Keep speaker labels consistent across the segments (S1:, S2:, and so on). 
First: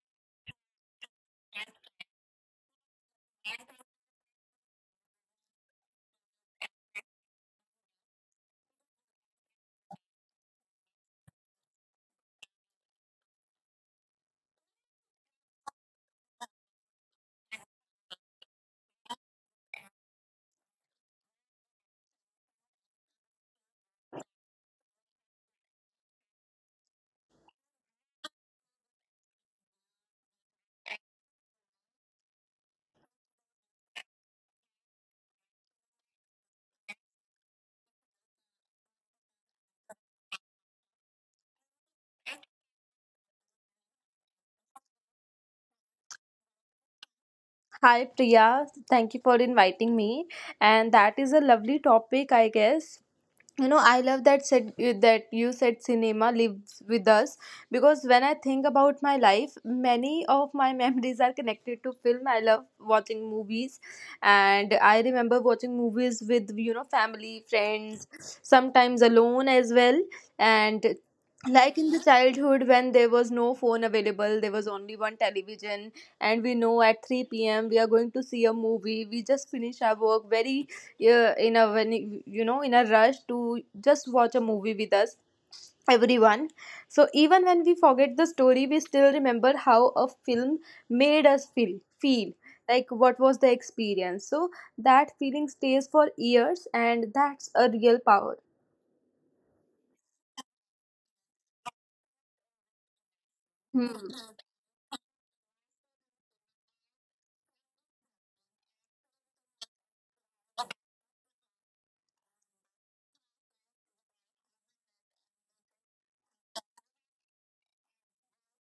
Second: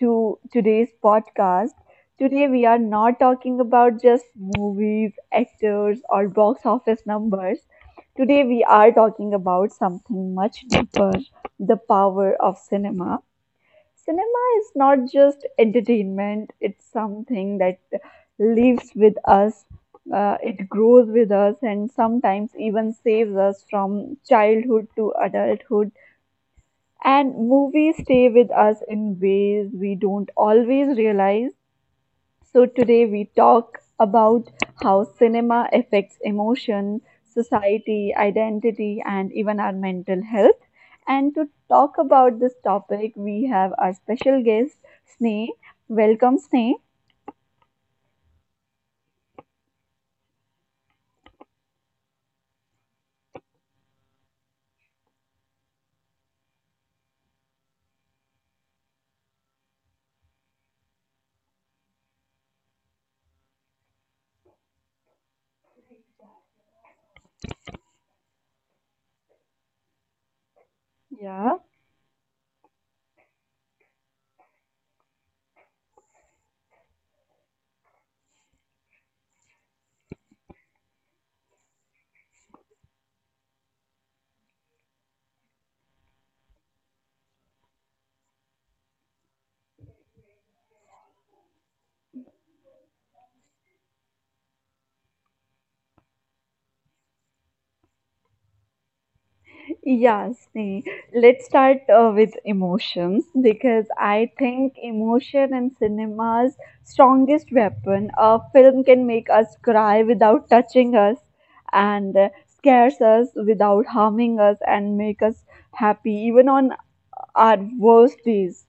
S1: to today's podcast. Today, we are not talking about just movies, actors, or box office numbers. Today, we are talking about something much deeper, the power of cinema. Cinema is not just entertainment, it's something that lives with us, it grows with us, and sometimes even saves us from childhood to adulthood, and movies stay with us in ways we don't always realize. So, today we talk about how cinema affects emotion, society, identity, and even our mental health. And to talk about this topic, we have our special guest, Sneh. Welcome, Sneh.
S2: Hi Priya, thank you for inviting me. And that is a lovely topic, I guess. You know, I love that said that you said cinema lives with us, because when I think about my life, many of my memories are connected to film. I love watching movies, and I remember watching movies with you know family friends, sometimes alone as well. And
S1: Yeah.
S2: like in the childhood, when there was no phone available, there was only one television, and we know at 3 p.m we are going to see a movie. We just finish our work very in a when you know, in a rush to just watch a movie with us, everyone. So even when we forget the story, we still remember how a film made us feel, like what was the experience. So that feeling stays for years, and that's a real power.
S1: Yeah, see, let's start with emotions because I think emotion and cinema's strongest weapon. A film can make us cry without touching us, and scares us without harming us, and make us happy even on our worst days.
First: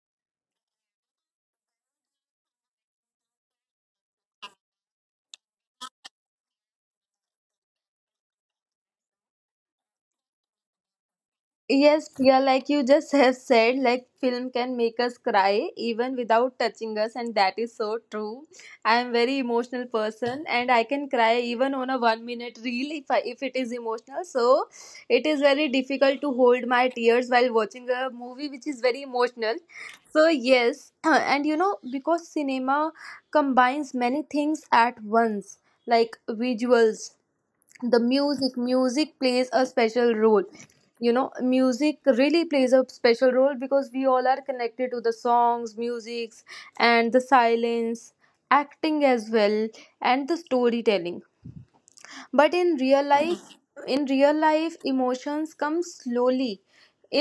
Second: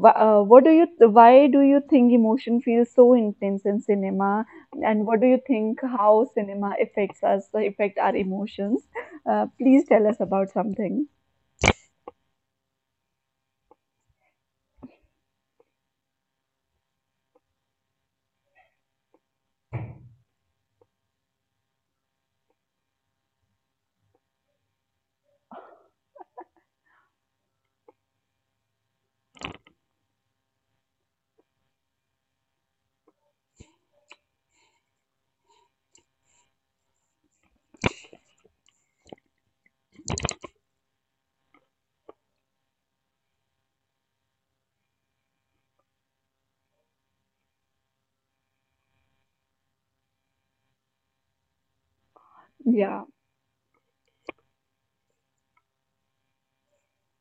S1: What do you, why do you think emotion feels so intense in cinema, and what do you think, how cinema affects us, affect our emotions? Please tell us about something.
S2: Yes, Priya, like you just have said, like film can make us cry even without touching us, and that is so true. I am very emotional person, and I can cry even on a 1 minute reel if it is emotional. So it is very difficult to hold my tears while watching a movie which is very emotional. So yes, and you know, because cinema combines many things at once, like visuals, the music plays a special role. You know, music really plays a special role, because we all are connected to the songs, musics, and the silence, acting as well, and the storytelling. But in real
S1: yeah
S2: life, in real life emotions come slowly.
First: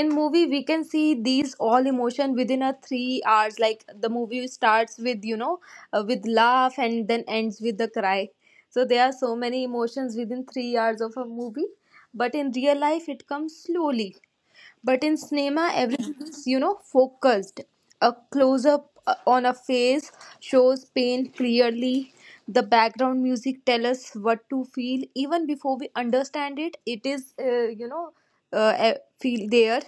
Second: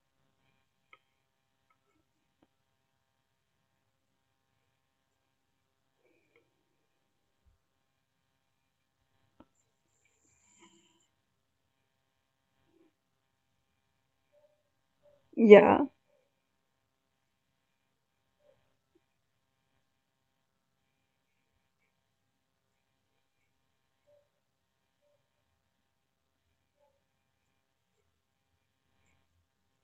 S2: In movie we can see these all emotion within a 3 hours, like the movie starts with you know with laugh and then ends with the cry. So there are so many emotions within 3 hours of a movie, but in real life it comes slowly. But in cinema,
S1: yeah
S2: everything is, you know, focused. A close up on a face shows pain clearly. The background music tells us what to feel even before we understand it. It is, you know, feel there.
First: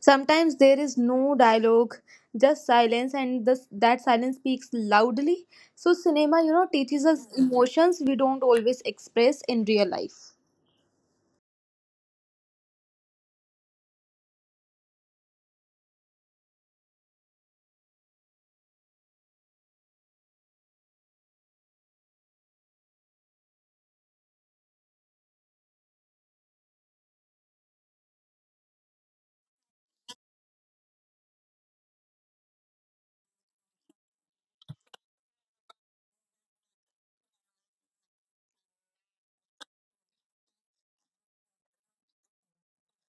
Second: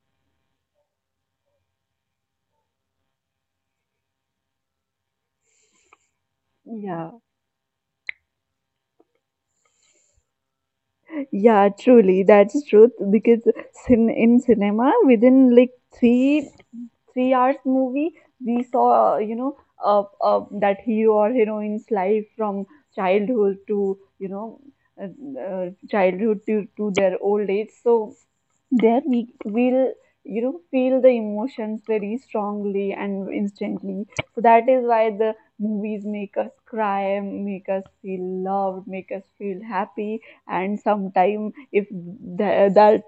S2: Sometimes there is no dialogue, just silence, and that silence speaks loudly. So, cinema, you know, teaches
S1: yeah
S2: us emotions we don't always express in real life.
S1: yeah, truly, that's truth, because in cinema, within like three hours movie, we saw, that hero or heroine's life from childhood to, childhood to their old age. So there we will, you know, feel the emotions very strongly and instantly, so that is why the movies make us cry, make us feel loved, make us feel happy. And sometime, if that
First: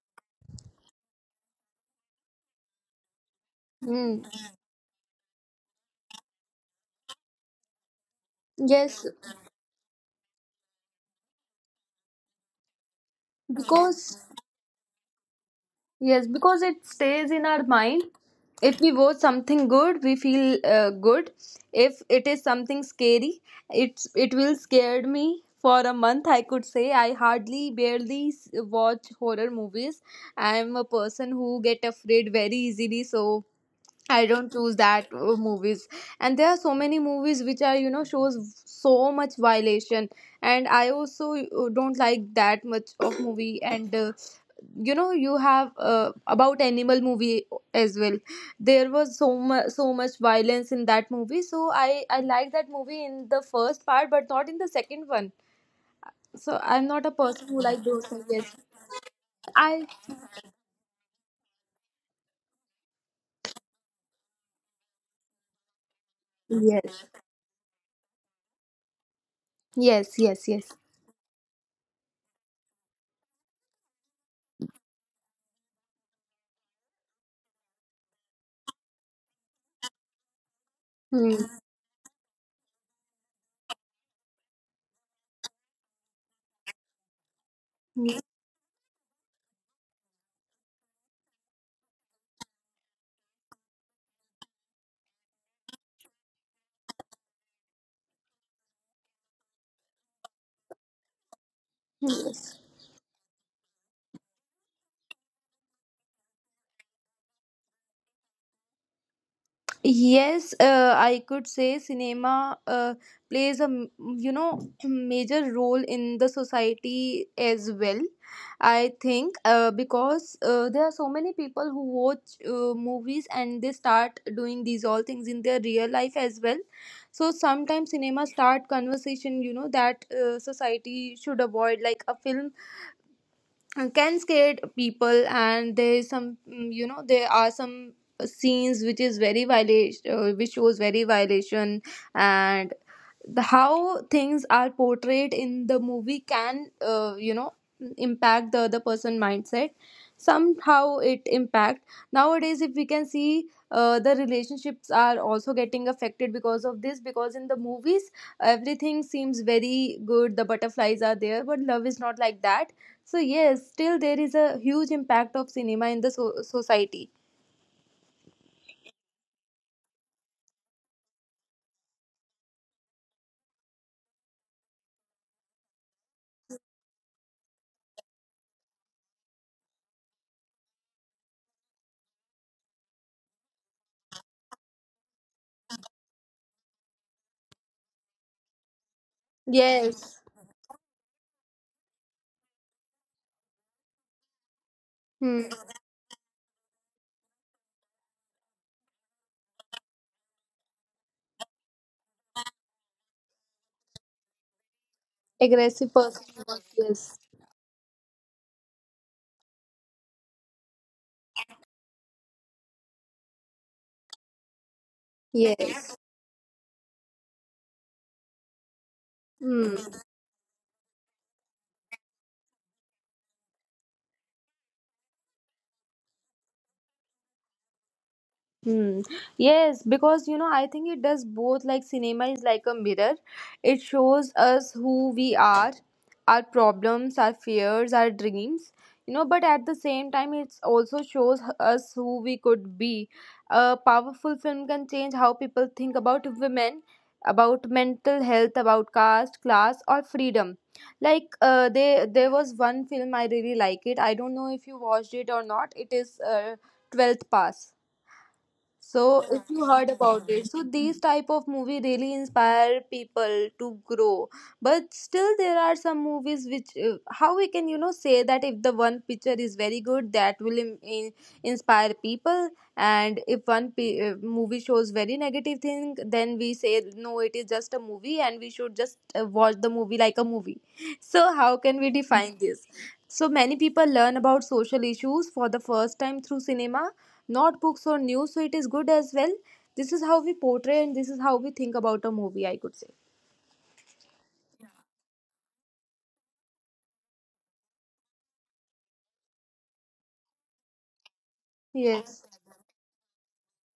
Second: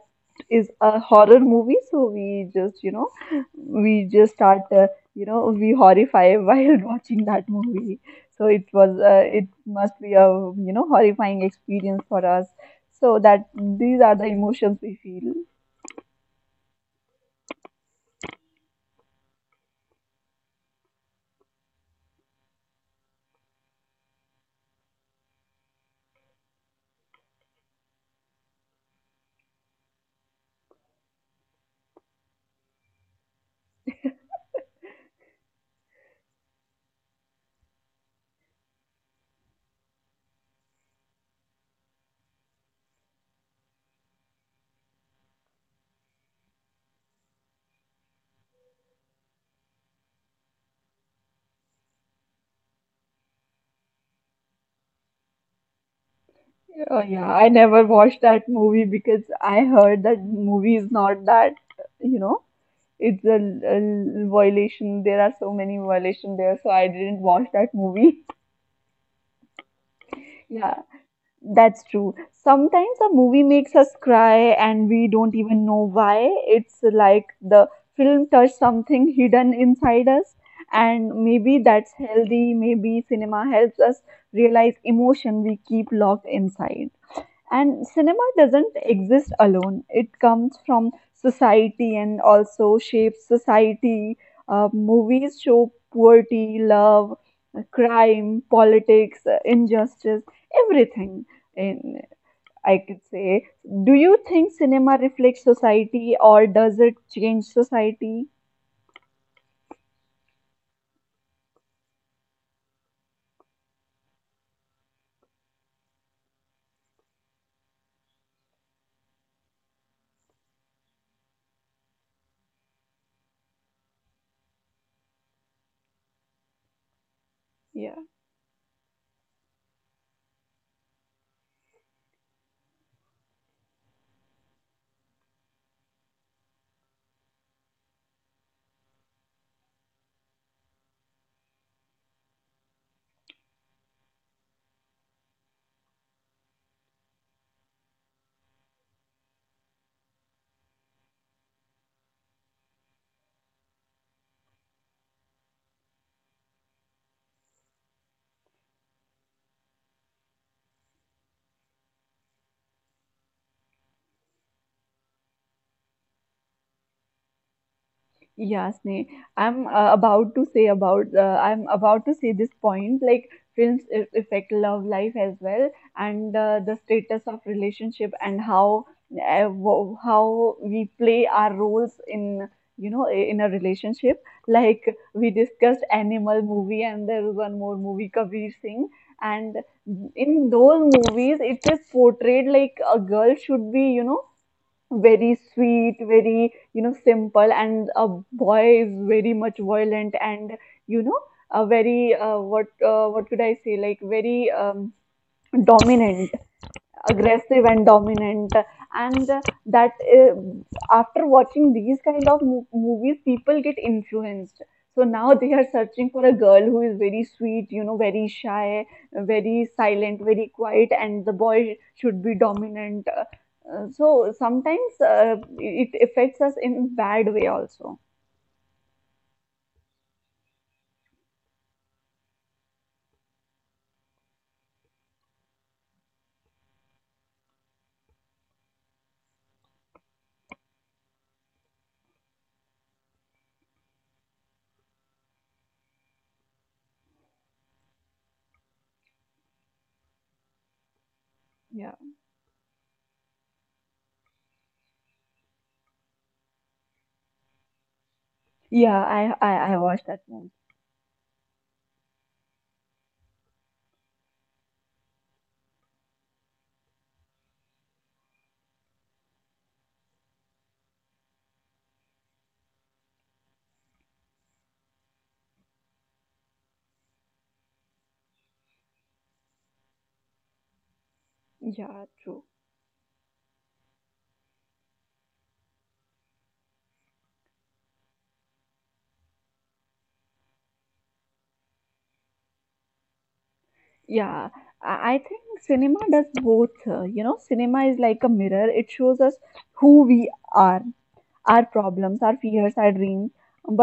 S1: is a horror movie, so we just, you know, we
S2: Hmm.
S1: just start, you know, we horrify while watching that movie. So it was,
S2: Yes,
S1: it must be a, you know, horrifying experience for us, so that these are
S2: because
S1: the emotions we feel.
S2: Yes, because it stays in our mind. If we watch something good, we feel good. If it is something scary, it will scared me for a month. I could say I hardly barely watch horror movies. I am a person who get afraid very easily, so I don't choose that movies. And there are so many movies which are, you know, shows so much violation. And I also don't like that much of movie. And, you know, you have about animal movie as well. There was so much violence in that movie. So I like that movie in the first part, but not in the second one. So I'm not
S1: Oh
S2: a
S1: yeah,
S2: person
S1: I
S2: who like
S1: never
S2: those
S1: watched that
S2: movies.
S1: movie because I
S2: I,
S1: heard that movie is not that, you know, it's a violation. There are so many violations there, so I
S2: yes,
S1: didn't watch that movie.
S2: yes.
S1: Yeah, that's true. Sometimes a movie makes us cry and we don't even know why. It's like the film touched something hidden inside us, and
S2: Hmm.
S1: maybe that's healthy. Maybe cinema helps us realize emotion we keep locked inside. And
S2: Hmm.
S1: cinema doesn't exist alone. It comes from society and also shapes society. Movies show poverty, love, crime, politics, injustice, everything. In,
S2: Yes.
S1: I could say, do you think cinema reflects society or does it change society?
S2: Yes, I could say cinema plays a you know major role in the society as well. I think because there are so many people who watch movies, and they start doing these all things in their real life as well. So sometimes
S1: Yeah.
S2: cinema start conversation, you know, that society should avoid, like a film can scare people. And there is you know, there are some scenes which is very violation, which shows very violation. And the how things are portrayed in the movie can you know impact the other person mindset. Somehow it impact. Nowadays, if we can see, the relationships are also getting affected because of this, because in the movies everything seems very good, the butterflies are there, but love is not like that. So yes, still there is a huge impact of cinema in the society.
S1: Yeah, Sneh. I'm about to say about I'm about to say this point, like films affect love life as well, and the status of relationship, and how how we play our roles in, you know, in a relationship. Like we discussed animal movie, and there is one more movie, Kabir Singh. And
S2: Yes.
S1: in those movies it is portrayed like a girl should be, you know, very
S2: Hmm.
S1: sweet, very, you know, simple, and a boy is very much violent and, you know, a very, what could I say, like very,
S2: Aggressive person.
S1: dominant,
S2: Yes.
S1: aggressive and dominant. And that, after watching these kind of movies, people get influenced, so now they are
S2: Yes.
S1: searching for a girl who is very sweet, you know, very shy, very
S2: Hmm.
S1: silent, very quiet, and the boy should be dominant. So sometimes, it affects us in bad way also.
S2: Hmm. Yes, because you know, I think it does both. Like, cinema is like a mirror, it shows us who we are, our problems, our fears, our dreams, you know, but at the same time, it also shows us who we could be. A powerful film can change how people think about women, about mental health, about caste, class, or freedom. Like,
S1: Yeah.
S2: there was one film I really like it. I don't know if you watched it or not. It is 12th Pass.
S1: Yeah,
S2: So if you
S1: I
S2: heard
S1: watched that
S2: about it,
S1: movie.
S2: so these type of movie really inspire people to grow. But still, there are some movies which how we can you know say that if the one picture is very good, that will inspire people. And if one movie shows very negative thing, then we say no, it is just a movie, and we should just watch the movie like a movie. So how can we
S1: Yeah,
S2: define
S1: true.
S2: this? So many people learn about social issues for the first time through cinema, not books or news, so it is good as well. This is how we portray, and this is how we think about a movie, I could say.
S1: Yeah, I think cinema does both. You know, cinema is like a mirror. It shows us who we are, our problems,
S2: Yes.
S1: our fears, our dreams.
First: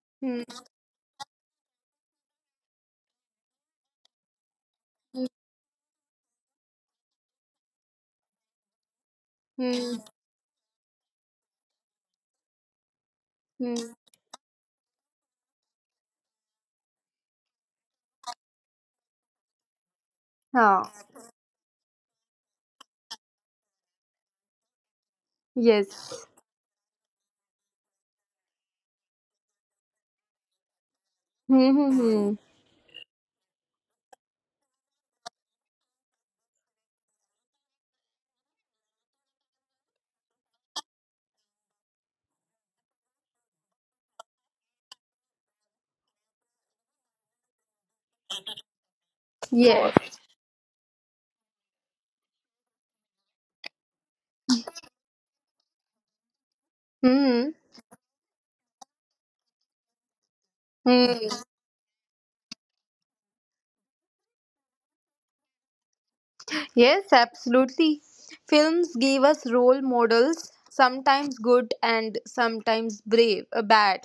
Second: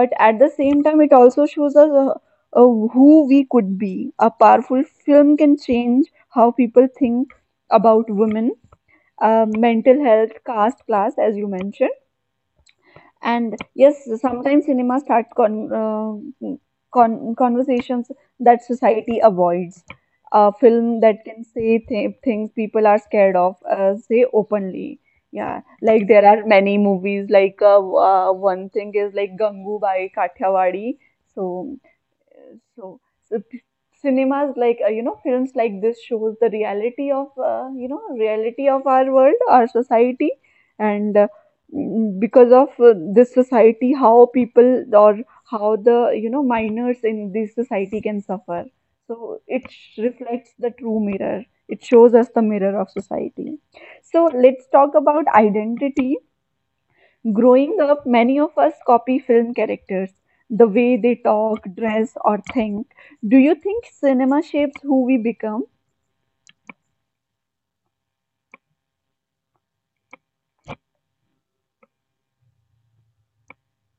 S1: But at the
S2: Hmm.
S1: same time, it also shows us, uh, who we could be. A powerful film can change how people think about women,
S2: Hmm.
S1: mental health, caste, class, as you mentioned. And
S2: Hmm.
S1: yes, sometimes cinema starts conversations that society avoids. A film
S2: Ah.
S1: that can say things people are scared of, say openly. Yeah, like
S2: Yes.
S1: there are many movies. Like, one thing is like Gangubai Kathiawadi.
S2: Hmm.
S1: So,
S2: Hmm.
S1: so, so p- cinemas like, you know, films like this shows the reality of, you know, reality of our world, our society, and, because of, this society, how people, or how the, you know, minors in this society can suffer. So it
S2: Yeah.
S1: reflects the true mirror. It shows us the mirror of society. So let's talk about identity.
S2: Hmm. Hmm.
S1: Growing up, many of us copy film characters, the way they
S2: Hmm.
S1: talk, dress, or think. Do you think cinema shapes who we become?
S2: Yes, absolutely. Films gave us role models, sometimes good and sometimes brave bad.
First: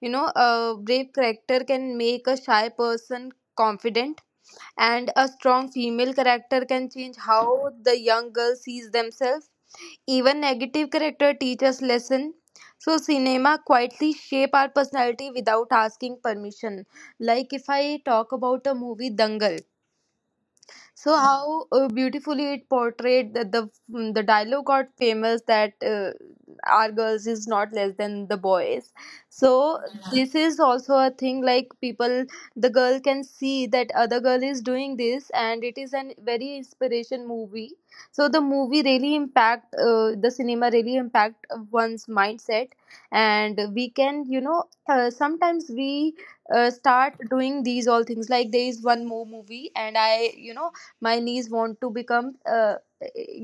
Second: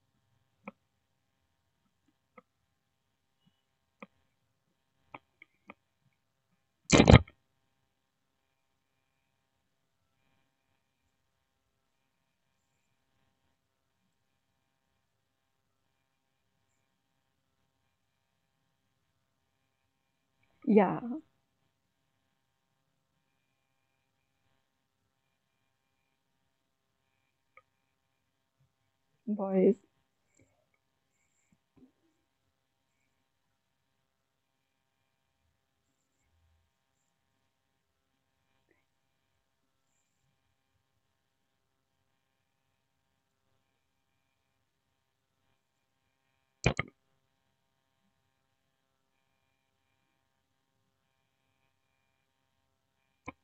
S2: You know, a brave character can make a shy person confident, and a strong female character can change how the young girl sees themselves. Even negative character teaches lesson. So cinema quietly shape our personality without asking permission. Like if I talk about a movie Dangal,
S1: Yeah,
S2: so how beautifully it portrayed that the dialogue got famous that our girls is not less than the boys. So
S1: boys.
S2: yeah, this is also a thing, like people, the girl can see that other girl is doing this, and it is an very inspiration movie. So the movie really impact the cinema really impact one's mindset. And we can, you know, sometimes we start doing these all things. Like there is one more movie, and I you know, my niece want to become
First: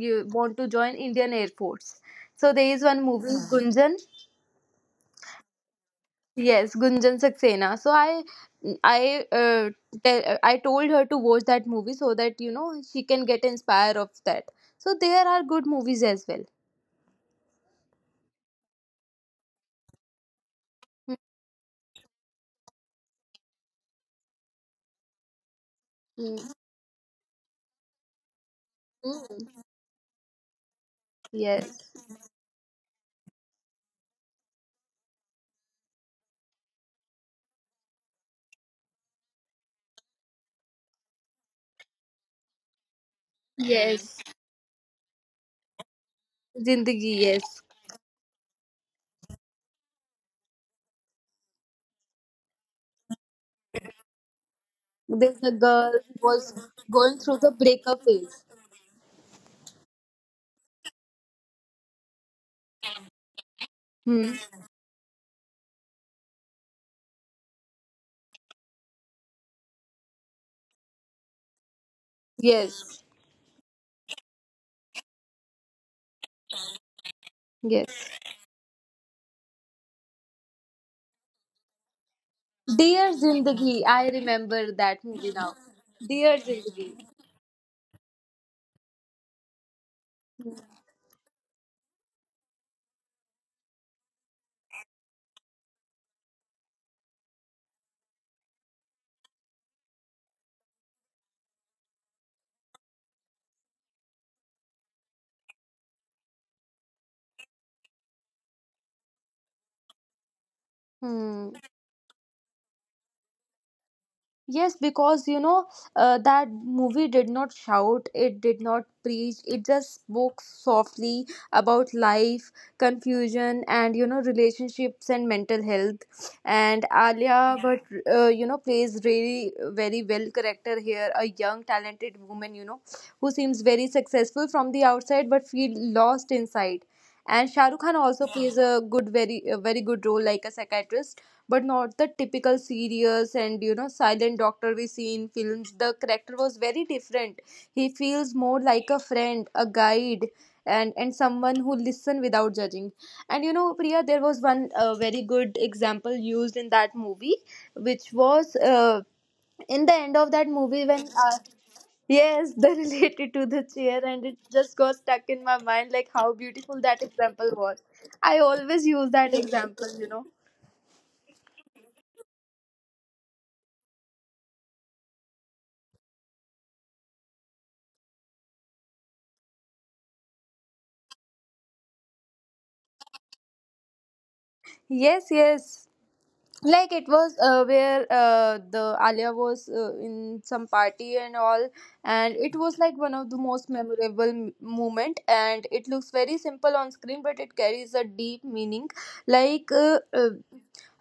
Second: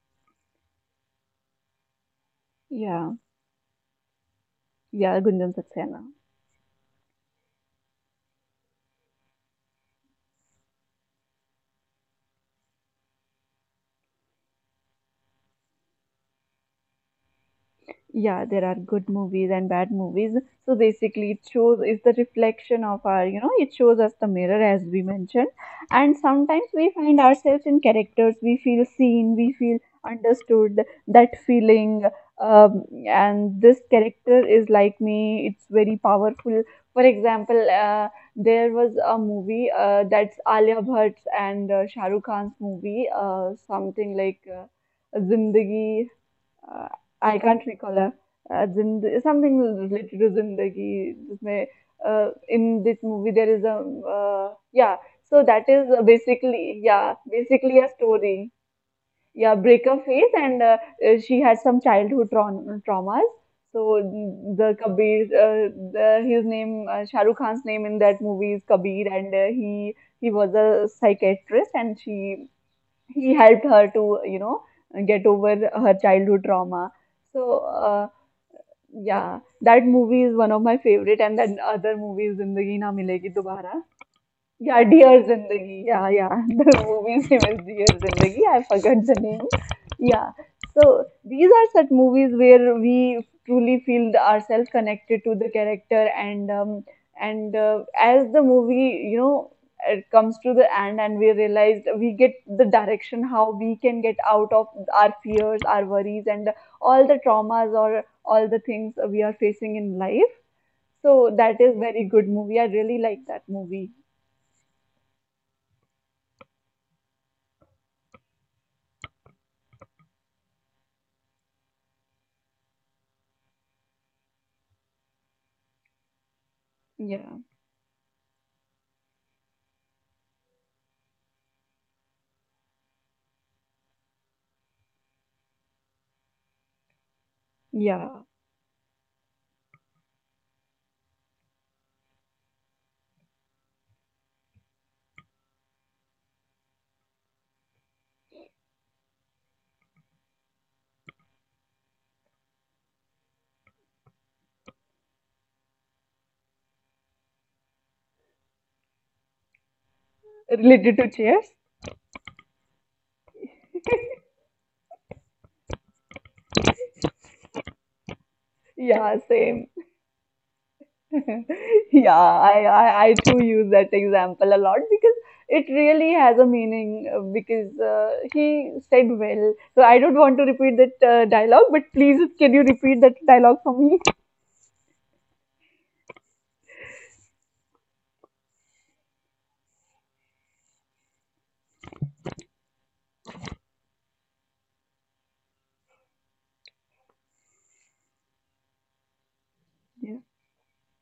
S2: you want to join Indian Air Force. So there is one
S1: Yeah,
S2: movie, yeah, Gunjan,
S1: yeah, Gunjan Saxena.
S2: yes, Gunjan Saxena. So i uh, I told her to watch that movie so that you know she can get inspired of that. So there are good movies as well.
S1: Yeah, there are good movies and bad movies, so basically it shows, is the reflection of our, you know, it shows us the mirror, as we mentioned. And
S2: Mm,
S1: sometimes we find ourselves in characters, we feel seen, we
S2: mm.
S1: feel understood. That
S2: Yes.
S1: feeling, and this character is like me, it's very powerful. For example, there was a movie, that's Alia Bhatt's and shahrukh khan's movie, something
S2: Yes,
S1: like, zindagi, uh,
S2: Zindagi.
S1: I
S2: Yes,
S1: can't recall her. जिंद- something related to zindagi जिसमें, in this movie there is a, yeah, so
S2: there's a
S1: that is
S2: girl who was
S1: basically, yeah,
S2: going through the
S1: basically a
S2: breakup phase.
S1: story. Yeah, breakup phase, and she had some childhood traumas. So
S2: Hmm.
S1: the Kabir, the, his name, Shah Rukh Khan's name in that movie is Kabir, and he was a psychiatrist, and she
S2: Yes.
S1: he helped her to, you know, get over her childhood trauma. So, uh,
S2: Yes.
S1: yeah, that movie is one of my favorite, and then other movie is zindagi na
S2: Dear
S1: milegi dobara.
S2: Zindagi, I remember
S1: Yeah,
S2: that
S1: Dear
S2: movie now.
S1: Zindagi. Yeah,
S2: Dear
S1: yeah. The
S2: Zindagi.
S1: movie's name is Dear Zindagi. I forgot the name. Yeah. So these are such movies where we truly feel ourselves connected to the character, and, and, as the movie, you know, it comes to the end, and we realize we get the direction how we can get out of our fears, our worries, and all the traumas or all the things we are facing in life. So
S2: Hmm.
S1: that is very good movie. I really like that movie.
S2: Yes, because you know that movie did not shout, it did not preach, it just spoke softly about life, confusion, and you know relationships and mental health. And
S1: Yeah.
S2: Alia, but you know, plays really very well character here, a young talented woman, you know, who seems very successful from the outside but feel lost inside. And Shahrukh Khan
S1: Yeah,
S2: also plays a a very good role like a psychiatrist, but not the typical serious and you know silent doctor we see in films. The character was very different. He feels more like a friend, a guide, and someone who listen without judging. And you know Priya, there was one very good example used in that movie, which was in the end of that movie
S1: related
S2: when
S1: to chairs.
S2: yes, the related to the chair, and it just got stuck in my mind, like how beautiful that example was. I always use
S1: Yeah,
S2: that
S1: same.
S2: example, you know.
S1: Yeah, I too use that example a lot, because it really has a meaning, because, he said well. So I don't want to repeat that dialogue, but please, can you repeat that dialogue for me?
S2: Yes, yes. Like it was where the Alia was in some party and all, and it was like one of the most memorable moment. And it looks very simple on screen, but it carries a deep meaning. Like
S1: Yes.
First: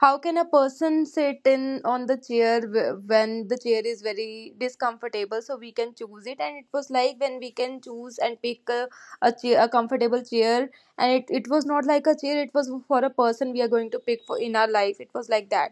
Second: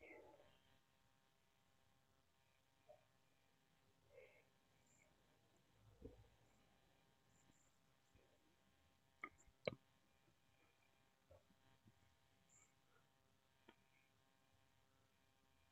S2: how can a person sit in on the chair when the chair is very discomfortable? So we can choose it, and it was like when we can choose and pick a chair, a comfortable chair. And it was not like a chair. It was for a person we are going to pick for in our life. It was like that.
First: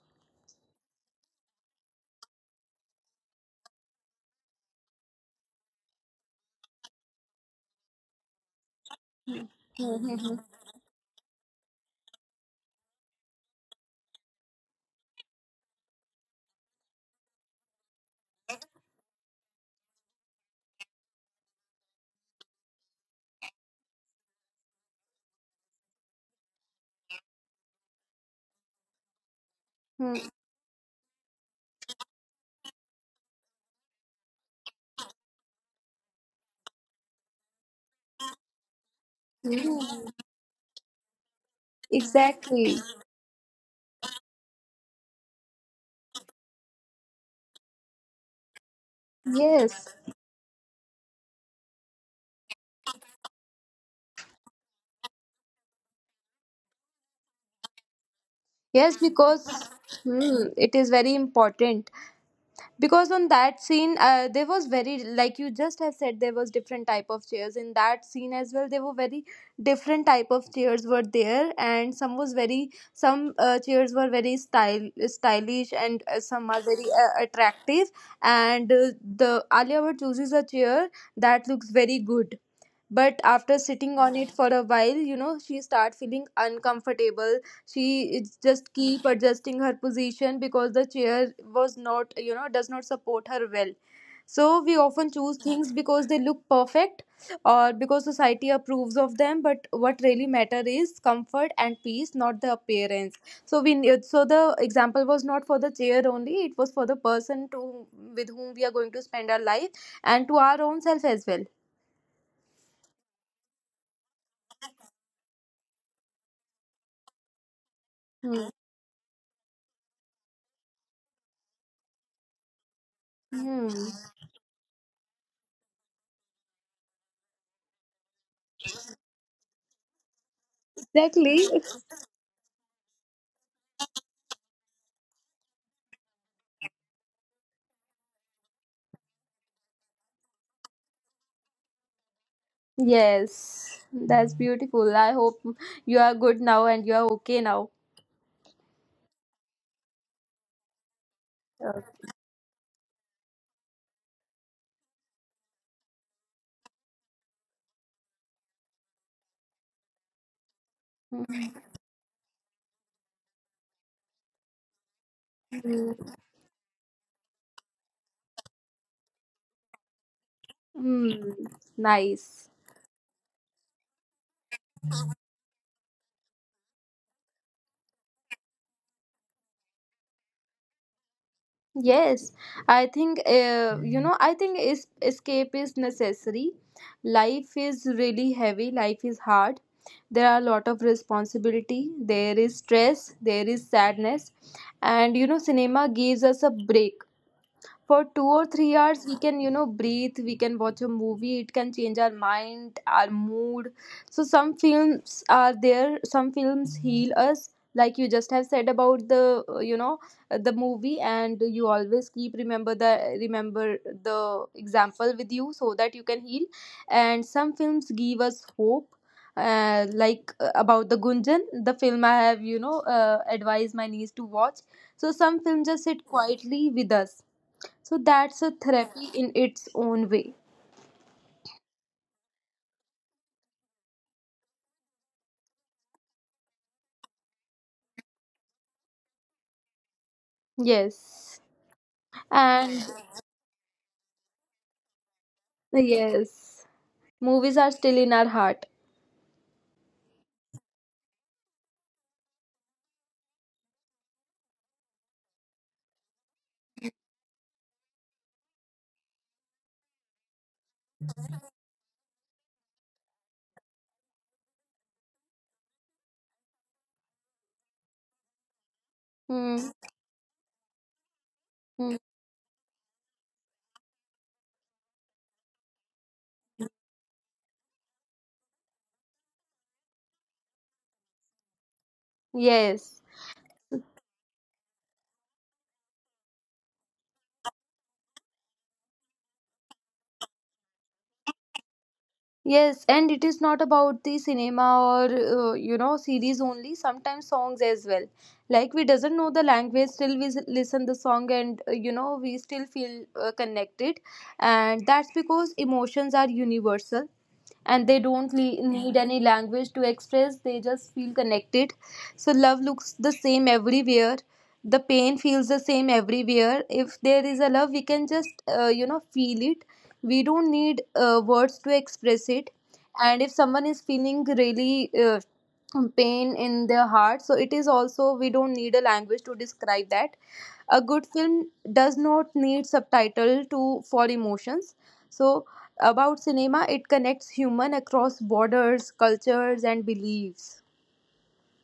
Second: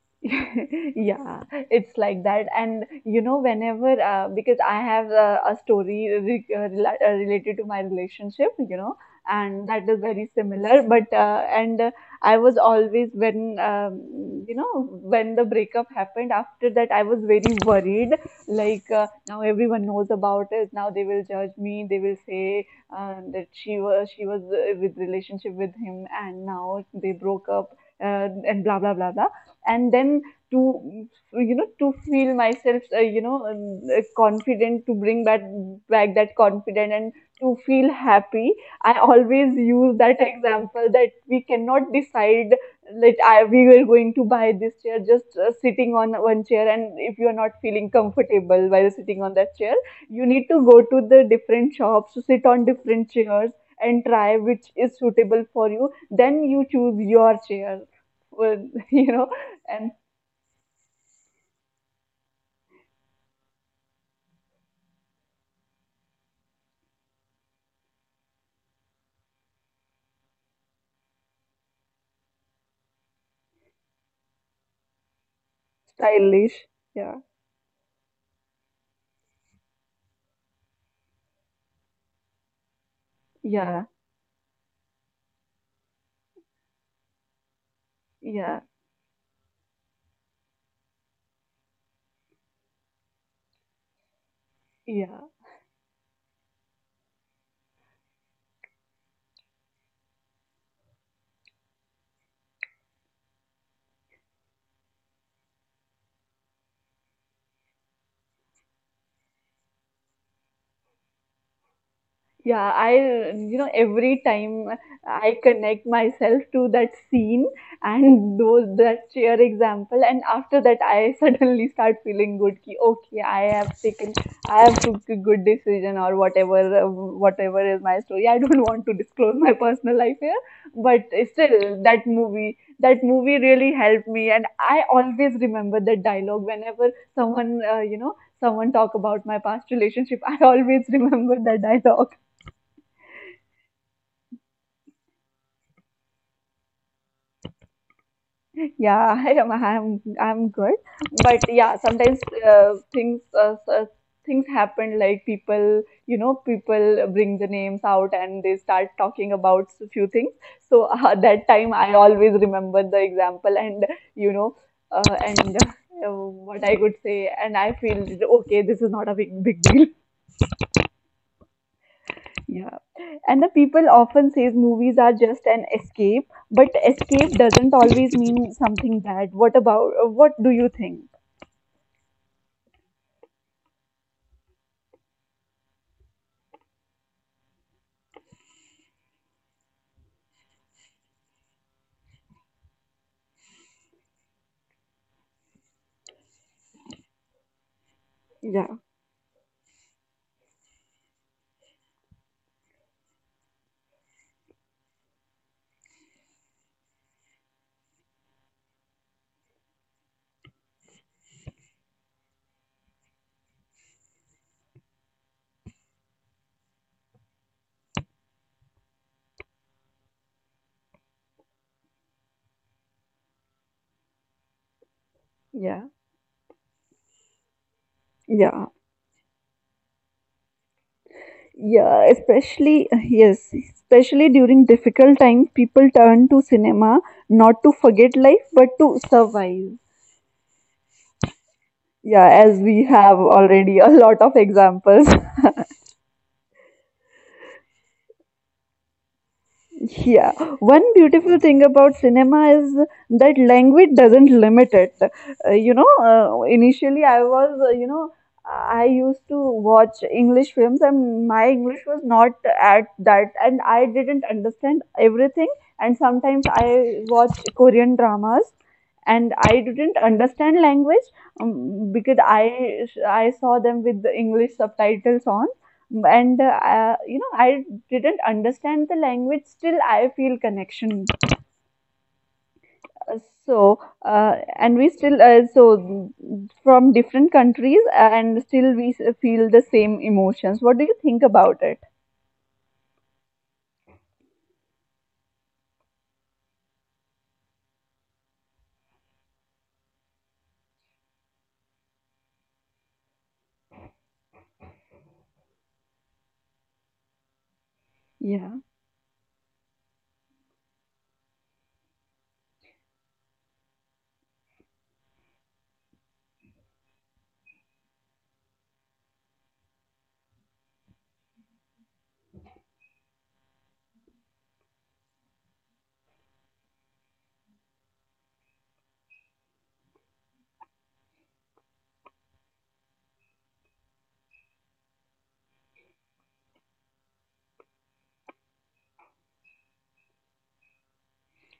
S1: Yeah, it's like that. And you know, whenever, because I have a story re rela related to my relationship, you know, and that is very similar. But, and I was always, when, you know, when the breakup happened, after that, I was very worried. Like, now everyone knows about it. Now they will judge me. They will say that she was, with relationship with him, and now they broke up. And blah blah blah blah, and
S2: Hmm.
S1: then to, you know, to feel myself, confident, to bring back that confidence, and to feel happy, I always use
S2: Hmm.
S1: that example, that we cannot decide
S2: Exactly.
S1: that I, we were going to buy this chair just, sitting on one chair, and if you are not feeling comfortable while sitting on that chair,
S2: Yes.
S1: you need to go to the different shops to sit on different chairs and try which is suitable for you, then you choose your chair. Well,
S2: Yes,
S1: you know,
S2: because
S1: and
S2: hmm, it is very important. Because on that scene, there was very, like you just have said, there was different type of chairs in that scene as well. There were very different type of chairs were there, and some was very, some chairs were very style stylish, and some are
S1: stylish.
S2: very
S1: Yeah,
S2: attractive, and the Alia Bhatt chooses a chair that looks very good. But after
S1: Yeah,
S2: sitting on it for a while, she start feeling uncomfortable. She is
S1: yeah,
S2: just keep adjusting her position, because the chair was not, does not support her well. So we often
S1: yeah.
S2: choose things because they look perfect, or because society approves of them, but what really matter is comfort and peace, not the appearance. So so the example was not for the chair only, it was for the person to, with whom we are going to spend our life, and to our own self as well.
S1: Yeah. I, you know, every time I connect myself to that scene and
S2: Hmm.
S1: those, that chair example, and after that, I suddenly start feeling good. Ki, okay, I
S2: Hmm.
S1: have taken, I have took a good decision, or whatever, whatever is my story. I don't want to disclose my personal life here, but
S2: Exactly.
S1: still, that movie really helped me, and I always remember that dialogue whenever someone, you know, someone talk about my past relationship. I always remember that dialogue.
S2: Yes, that's beautiful. I hope you are good now and you are okay now.
S1: Yeah, hi Rama, I'm good. But yeah, sometimes, uh, things uh, uh, things happen, like people, you know, people bring the names out and they start talking about a few things. So that
S2: Okay.
S1: time I always remember the example, and you know, and
S2: Mm,
S1: what I could say, and I feel, okay, this is not a big deal.
S2: mm, nice.
S1: Yeah. And the people often says movies are just an escape, but escape doesn't always mean something bad. What about, what do you think?
S2: Yes, I think you know. I think is escape is necessary. Life is really heavy. Life is hard. There are a lot of responsibility. There is stress. There is sadness, and, cinema gives us a break. For 2 or 3 hours we can, breathe. We can watch a movie. It can change our mind, our mood. So some films are there, some films heal us, like you just have said about the movie, and you always keep remember the example with you, so that you can heal. And some films give us hope, like, about the Gunjan, the film I have, advised my niece to watch. So some films just
S1: Yeah.
S2: sit quietly with us, so that's a
S1: Yeah.
S2: therapy in its own way.
S1: Yeah, especially, yes, especially during difficult times, people turn to cinema not to forget life but to survive.
S2: Yes.
S1: Yeah, as
S2: And
S1: we have already a lot of examples.
S2: yes, movies are still in our heart.
S1: Yeah, one beautiful thing about cinema is that language doesn't limit it. You know, initially I was, you know, I used to watch English films and my English was not at that, and I didn't understand everything. And sometimes I watch Korean dramas and I
S2: Hmm.
S1: didn't understand language
S2: Hmm.
S1: because I saw them with the English subtitles on and I didn't understand the language. Still I feel connection.
S2: Yes.
S1: Uh, so uh, and we still, from different countries, and still we feel the same emotions. What do you think about it?
S2: Yes, and it is not about the cinema or, series only. Sometimes songs as well. Like we doesn't know the language, still we listen the song, and, we still feel connected. And that's because emotions are universal, and they don't
S1: Yeah.
S2: need any language to express, they just feel connected. So love looks the same everywhere, the pain feels the same everywhere. If there is a love, we can just feel it. We don't need words to express it. And if someone is feeling really pain in their heart, so it is also, we don't need a language to describe that. A good film does not need subtitle to for emotions. So about cinema, it connects human across borders, cultures, and beliefs.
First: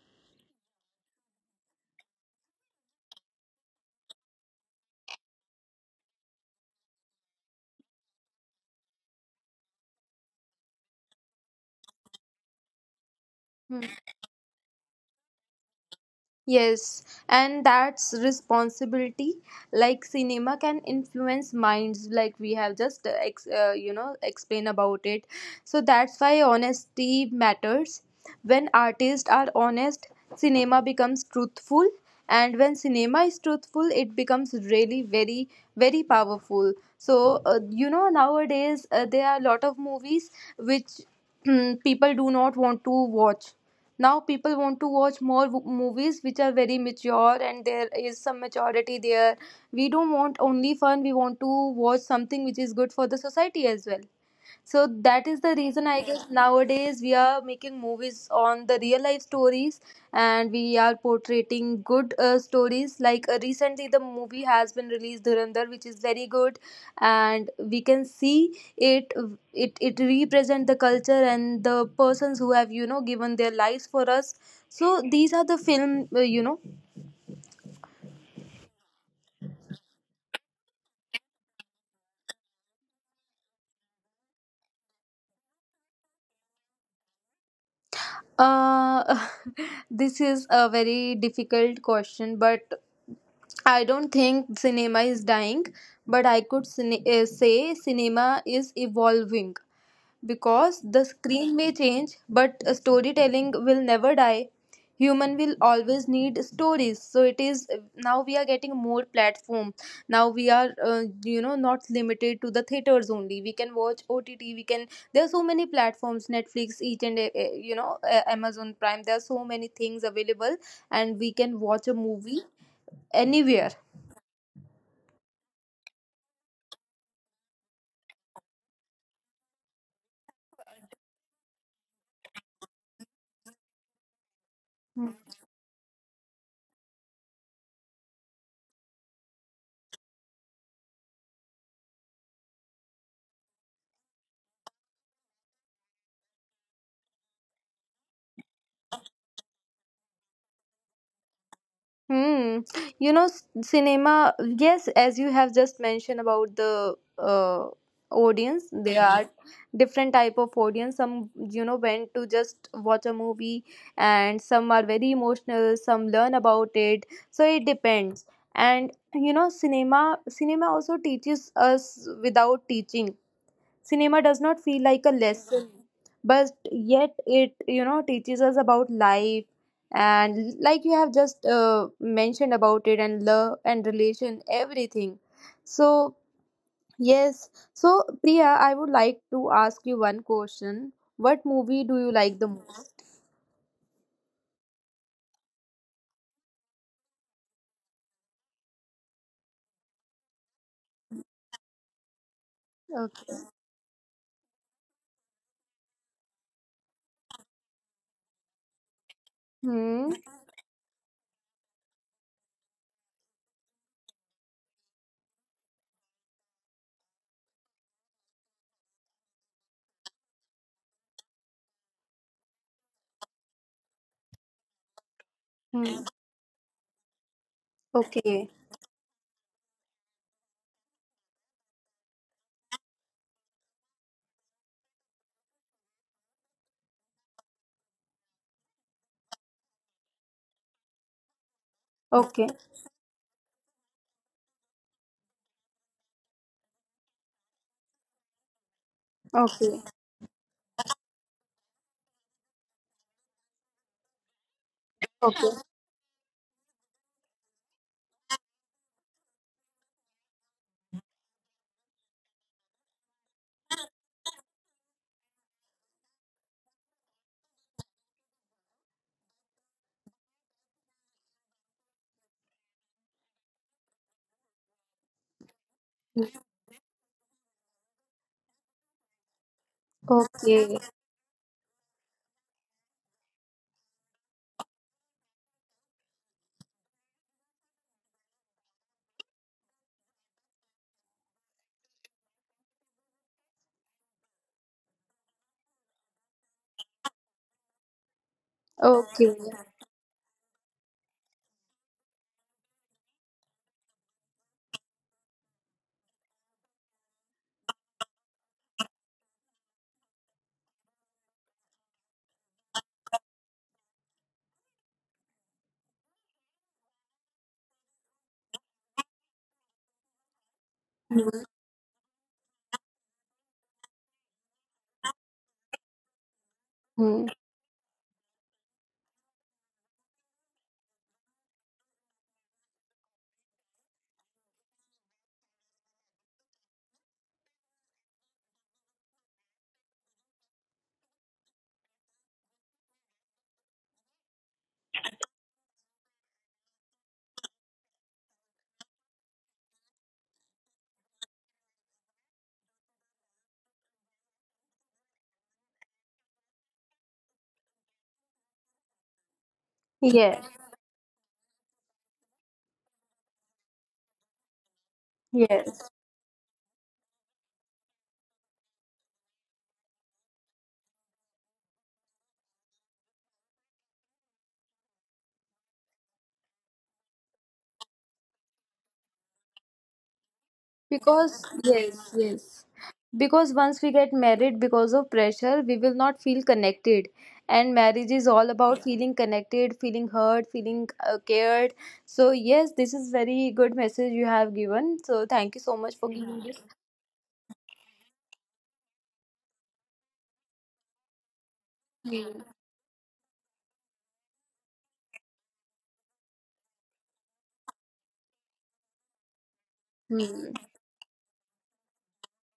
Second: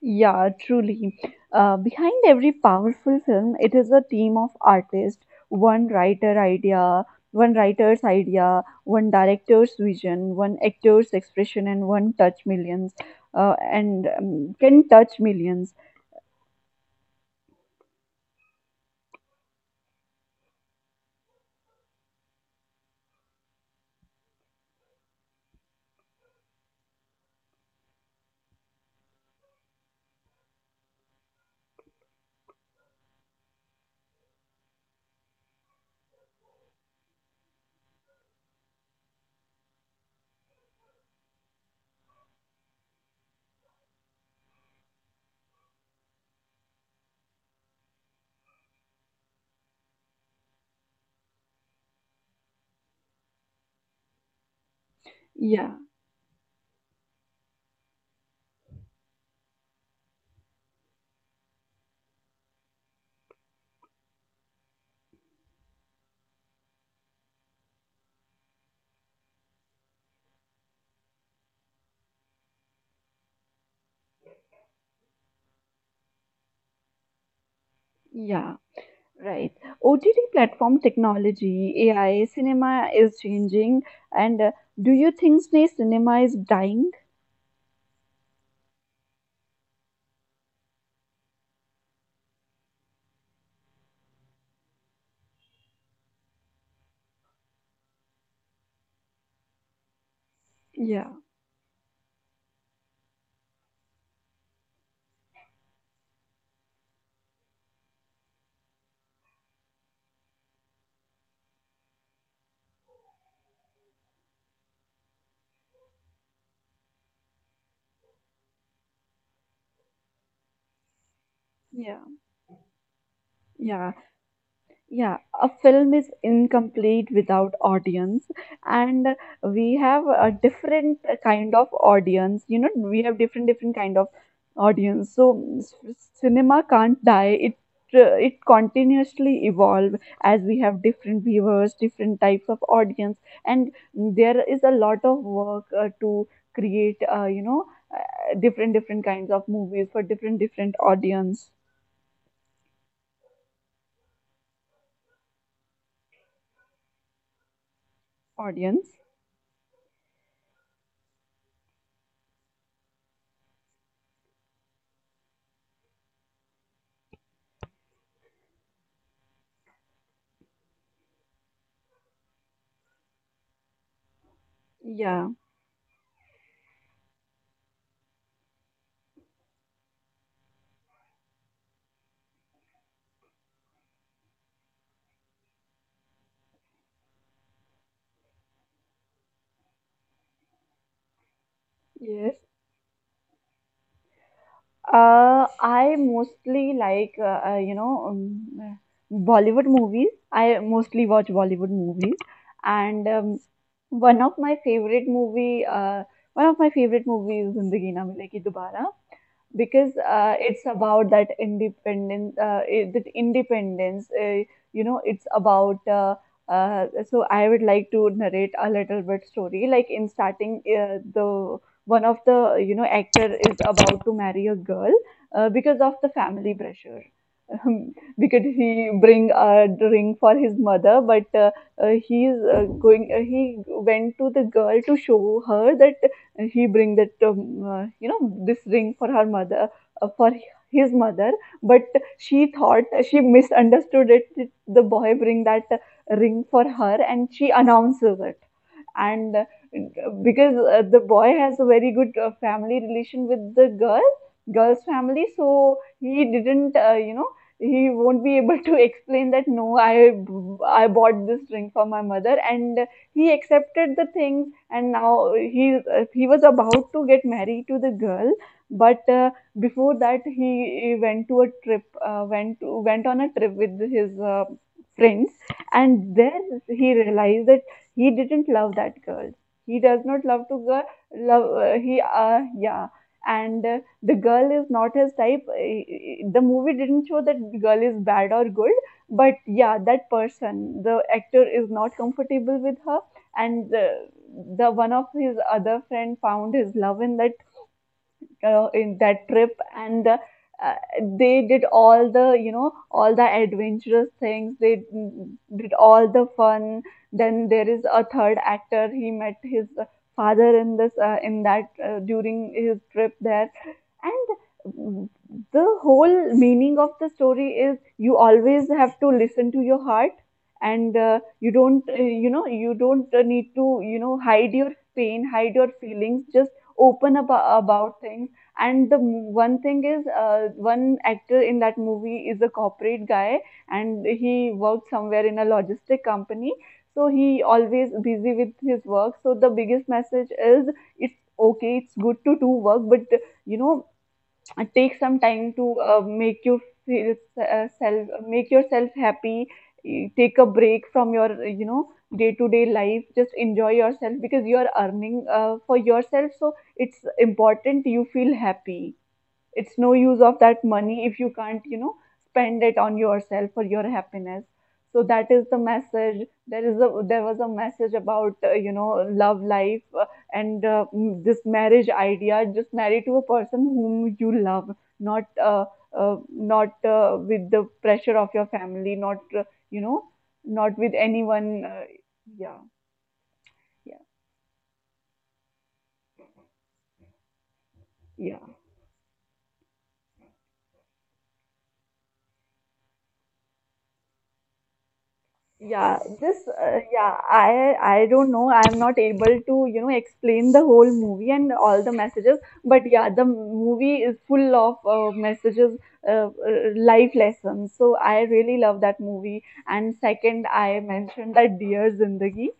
S1: Yeah, truly. Behind every powerful film, it is a team of artists, one writer idea, one writer's idea, one director's vision, one actor's expression, and one touch millions,
S2: Hmm.
S1: and can touch millions.
S2: Yes, and that's responsibility. Like cinema can influence minds, like we have just explain about it. So that's why honesty matters. When artists are honest, cinema becomes truthful, and when cinema is truthful, it becomes really very very powerful. So, nowadays, there are a lot of movies which people do not want to watch. Now people want to watch more movies, which are very mature, and there is some maturity there. We don't want only fun, we want to watch something which is good for the society as well. So that is the
S1: Yeah,
S2: reason, I guess, nowadays we are making movies on the real life stories, and we are portraying good stories. Like, recently, the movie has been released Dhurandhar, which is very good, and we can see it. It represent the culture and the persons who have, given their lives for us. So these are the film.
S1: yeah, right. OTT platform technology, AI, cinema is changing, and do you think cinema is dying?
S2: Uh, this is a very difficult question, but I don't think cinema is dying, but I could say cinema is evolving, because the
S1: Yeah,
S2: screen may change, but, storytelling will never die. Human will always need stories, so it is now we are getting more platform. Now we are, not limited to the theaters only. We can watch OTT. We can. There are so many platforms, Netflix, each and, Amazon Prime. There are so many things available, and we can watch a
S1: yeah,
S2: movie anywhere.
S1: yeah. Yeah, a film is incomplete without audience, and we have a different kind of audience. You know, we have different kind of audience. Cinema can't die. It, it continuously evolve, as we have different viewers, different types of audience, and there is a lot of work to create. Different kinds of movies for different audience
S2: Hmm. You know, cinema. Yes, as you have just mentioned about the audience,
S1: audience.
S2: there are different type of audience. Some, went to just watch a movie, and some are very emotional. Some learn about it. So it depends. And, cinema. Cinema also teaches us without teaching. Cinema does not feel like a
S1: Yeah.
S2: lesson, but yet it, teaches us about life, and like you have just mentioned about it, and love and relation, everything. So, yes. So, Priya, I would like to ask you one question. What movie do you
S1: Yes.
S2: like the most?
S1: I mostly like Bollywood movies. I mostly watch Bollywood movies, and
S2: Okay.
S1: one of my favorite movie, uh, one of my favorite movies, Zindagi Na Milegi Dobara, because
S2: Hmm.
S1: it's about that independence. Uh, you know it's about so I would like to narrate a little bit story. Like in starting, the one of the, you know, actor is about to marry a girl because of
S2: Hmm.
S1: the family pressure. um, because
S2: Okay.
S1: he bring a ring for his mother, but he went to the girl to show her that, and he bring that this ring for her mother for his mother. But
S2: Okay.
S1: she thought, she misunderstood it. The boy bring that ring for her, and she announces it. And
S2: Okay.
S1: because the boy has a very good family relation with the girl's family,
S2: Okay.
S1: so he didn't, you know, he won't be able to explain that, "No, I bought this ring for my mother," and he accepted the thing. And now he, he was about to get married to the girl. But before that, he went to a trip, went on a trip with his friends, and
S2: Hmm.
S1: there he realized that he didn't love that girl. He does not love to
S2: Okay.
S1: girl love he Yeah. And the girl is not his type. The movie didn't show that the girl is bad or good, but yeah, that person, the actor is not comfortable with her. And the one of his other friend found his love in that
S2: Okay.
S1: trip. And uh, they did all the, you know, all the adventurous things. They did all the fun. Then there is a third actor, he met his father in this in that, during his trip there. And the whole meaning of the story is, you always have to listen to your heart. And
S2: Hmm.
S1: you don't, you know, you don't, need to, you know, hide your pain, hide your feelings, just open
S2: Hmm.
S1: ab- about things. And one thing is, one actor in that movie is a corporate guy, and he worked somewhere in a logistic company. So he always busy with his work. So the biggest message is, it's okay, it's good to do work, but you know, take some time to make you feel self, make yourself happy. Take a break from your, you know, day-to-day life. Just enjoy yourself, because you are earning for yourself. So it's important you feel happy. It's no use of
S2: Yes.
S1: that money if you can't, you know, spend it on yourself or your happiness. So that is the
S2: Yes.
S1: message. There is a, there was a message about, you know, love life and this marriage idea, just marry to a person whom you love, not not with the pressure of your family, not you know, not with
S2: Because,
S1: anyone
S2: yes,
S1: yeah.
S2: yes. Because once we
S1: Yeah.
S2: get married because of pressure, we will not feel connected. And marriage is
S1: Yeah.
S2: all about feeling connected, feeling heard, feeling cared. So, yes, this is very good message you have given. So, thank you so much
S1: Yeah,
S2: for giving
S1: this,
S2: this.
S1: yeah, I don't know. I'm not able to, you know, explain the whole movie and all the messages.
S2: Hmm.
S1: But yeah, the movie is full of messages, life lessons. So I really love that movie. And second,
S2: Hmm.
S1: I mentioned that Dear Zindagi.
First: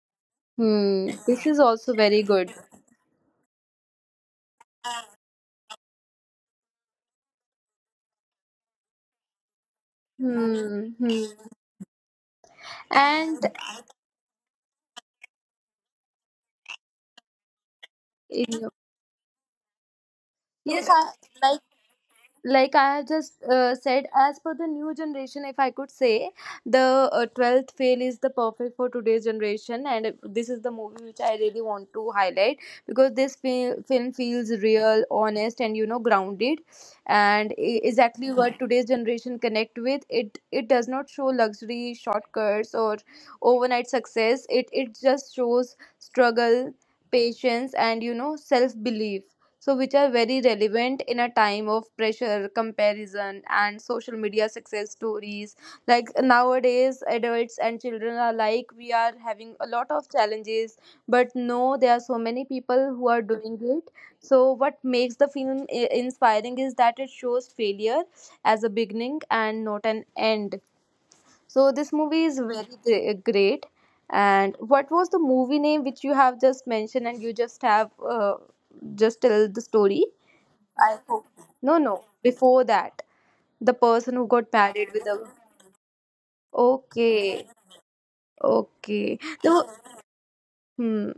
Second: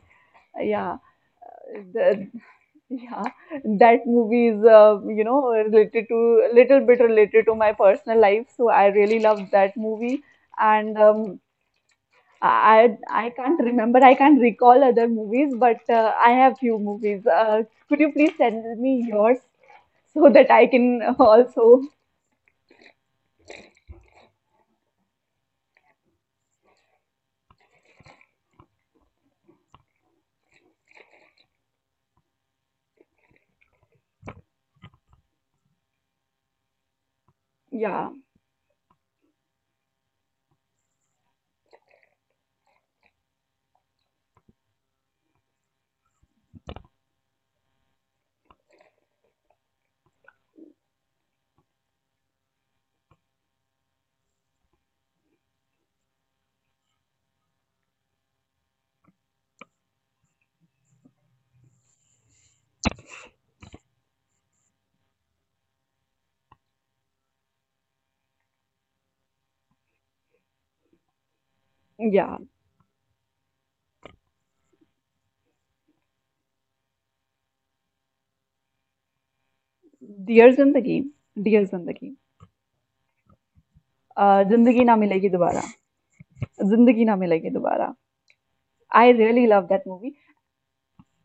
S1: Yeah,
S2: Hmm. This is also very
S1: the,
S2: good.
S1: yeah, that movie is, you know, related to little bit related to my personal life. So I really love that movie.
S2: Hmm.
S1: And
S2: Hmm.
S1: I
S2: And,
S1: can't remember. I can't recall other movies, but I have few movies. Could you please
S2: you
S1: send me yours so that I
S2: yes,
S1: can
S2: I like.
S1: also?
S2: Like, I have just said, as per the new generation, if I could say, the 12th fail is the perfect for today's generation, and this is the movie which I really want to highlight, because this film feels real, honest, and, grounded, and
S1: Yeah.
S2: exactly what today's generation connect with. It does not show luxury shortcuts or overnight success. It just shows struggle, patience, and, self belief, so which are very relevant in a time of pressure, comparison, and social media success stories. Like nowadays adults and children are like, we are having a lot of challenges, but no, there are so many people who are doing it. So what makes the film inspiring is that it shows failure as a beginning and not an end. So this movie
S1: Yeah.
S2: is very great. And what was the movie name which you have just mentioned and you just have uh, just tell the story?
S1: Dears in the game. Dears in
S2: No,
S1: the
S2: no,
S1: game.
S2: before that, the person who got
S1: Zindagi Na
S2: married with
S1: Milegi
S2: a,
S1: Dobara. Zindagi Na Milegi
S2: okay,
S1: Dobara. I
S2: okay.
S1: really
S2: So,
S1: love that movie.
S2: hmm,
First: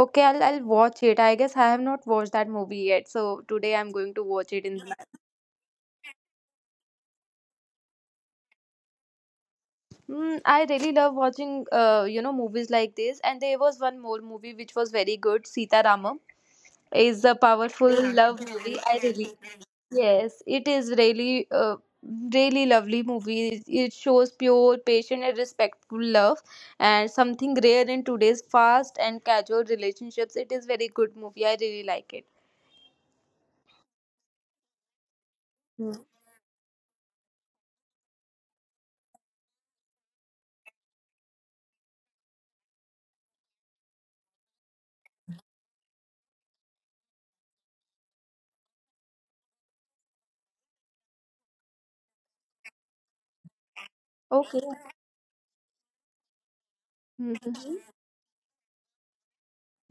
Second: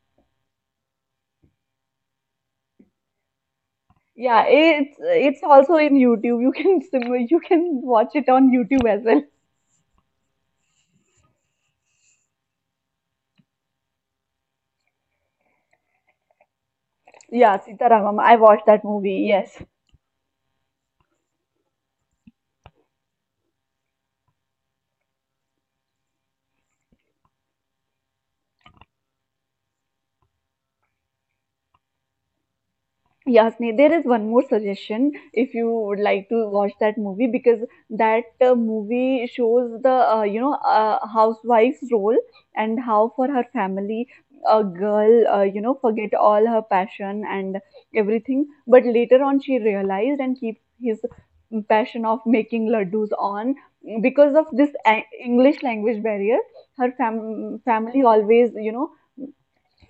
S2: okay, I'll watch it. I guess I have not watched that movie yet, so today I'm going to
S1: Yeah,
S2: watch it in the night.
S1: it's also in YouTube. You can you can watch it on YouTube as well.
S2: Mm, I really love watching, movies like this. And there was one more movie which was very good, Sita is a
S1: Yeah,
S2: powerful
S1: Sitaramam. I
S2: love
S1: watched
S2: movie.
S1: that
S2: I
S1: movie.
S2: really.
S1: Yes.
S2: Yes, it is really lovely movie. It shows pure, patient, and respectful love, and something rare in today's fast and casual relationships. It is very good movie. I really like it.
S1: Yasni, there is one more suggestion if you would
S2: Hmm.
S1: like to watch that movie, because that movie shows the, you know, housewife's role, and how for her family a girl, you know, forget all her passion and everything, but later on she realized and keep his passion of making laddus on, because of
S2: Okay.
S1: this English language barrier. Her
S2: Mhm.
S1: family always, you know,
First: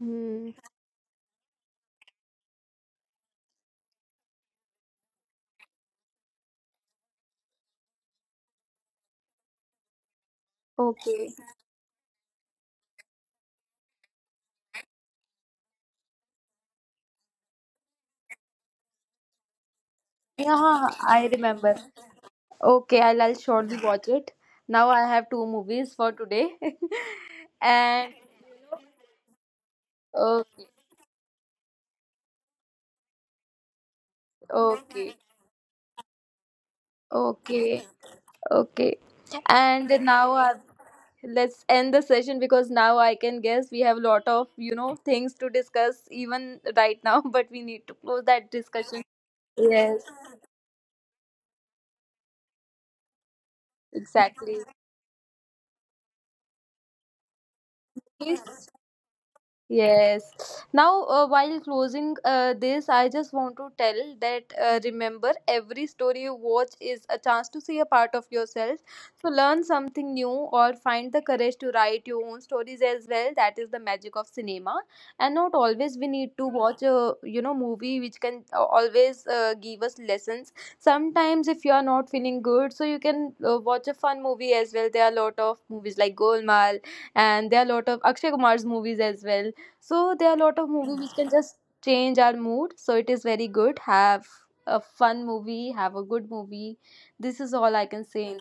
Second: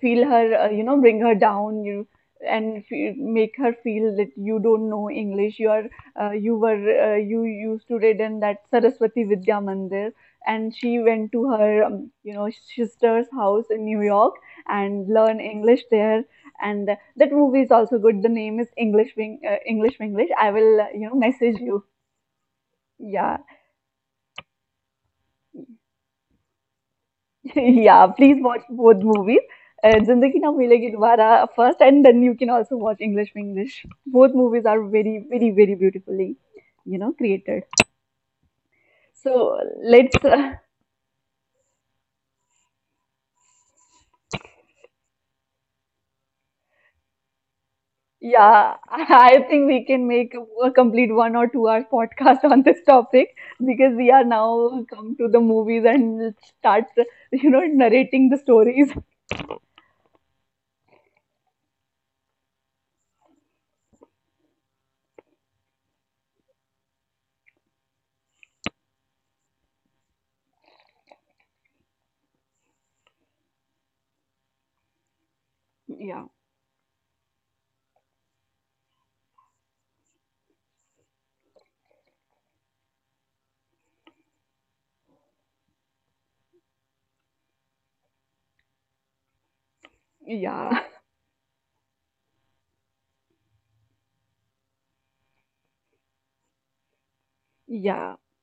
S1: feel her, you know, bring her down, you and fe make her feel that you don't know English. You are, you were, you used to read in that Saraswati Vidya Mandir, and she
S2: Okay.
S1: went to her, you know, sister's house in New York and learn English there. And that movie is also good. The name is English English. I will,
S2: Yeah,
S1: you know,
S2: I
S1: message
S2: remember.
S1: you.
S2: Okay, I'll
S1: Yeah.
S2: shortly watch it. Now I have two movies for today.
S1: Yeah,
S2: And
S1: please watch both movies. Zindagi Na
S2: okay,
S1: Milegi Dobara first, and then you can also watch English with English. Both movies are
S2: okay,
S1: very, very, very beautifully, you know, created.
S2: okay. Okay.
S1: So
S2: And
S1: let's,
S2: now, I let's end the session, because now I can guess we have a lot of, things to discuss even right now, but we need to close that
S1: yeah,
S2: discussion.
S1: I think we
S2: Yes,
S1: can make a complete 1 or 2 hours podcast on this topic, because we are
S2: exactly.
S1: now come to the movies and start, you know, narrating the stories.
S2: Yes. Now, while closing this, I just want to tell that, remember, every story you watch is a chance to see a part of yourself. So, learn something new or find the courage to write your own stories as well. That is the magic of cinema. And not always we
S1: Yeah,
S2: need to watch a, movie, which can always give us lessons. Sometimes, if you are not feeling good, so you can watch a fun movie as well. There are a lot of movies like Golmaal, and there are a lot of Akshay Kumar's movies as well, so there are a lot of
S1: yeah,
S2: movies which can just change our mood. So it is very good. Have a fun movie. Have a good movie. This is all I can
S1: yeah.
S2: say.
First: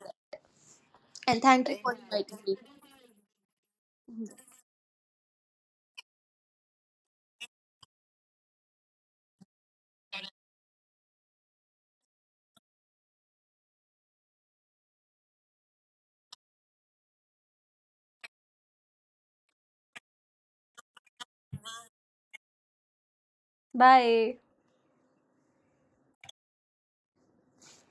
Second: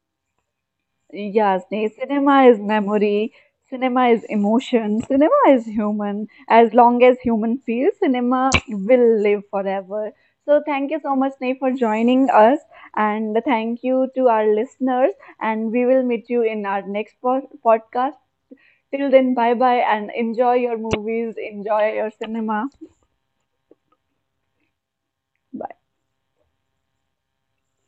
S1: Yes, nay, cinema is memory, cinema is emotion, cinema is human. As long as human feels, cinema will live forever. So thank you so much, Nay, for joining us, and thank you to our listeners. And we will meet you in our next podcast. Till then, bye bye, and enjoy your movies, enjoy your cinema.
S2: Bye.
S1: Bye.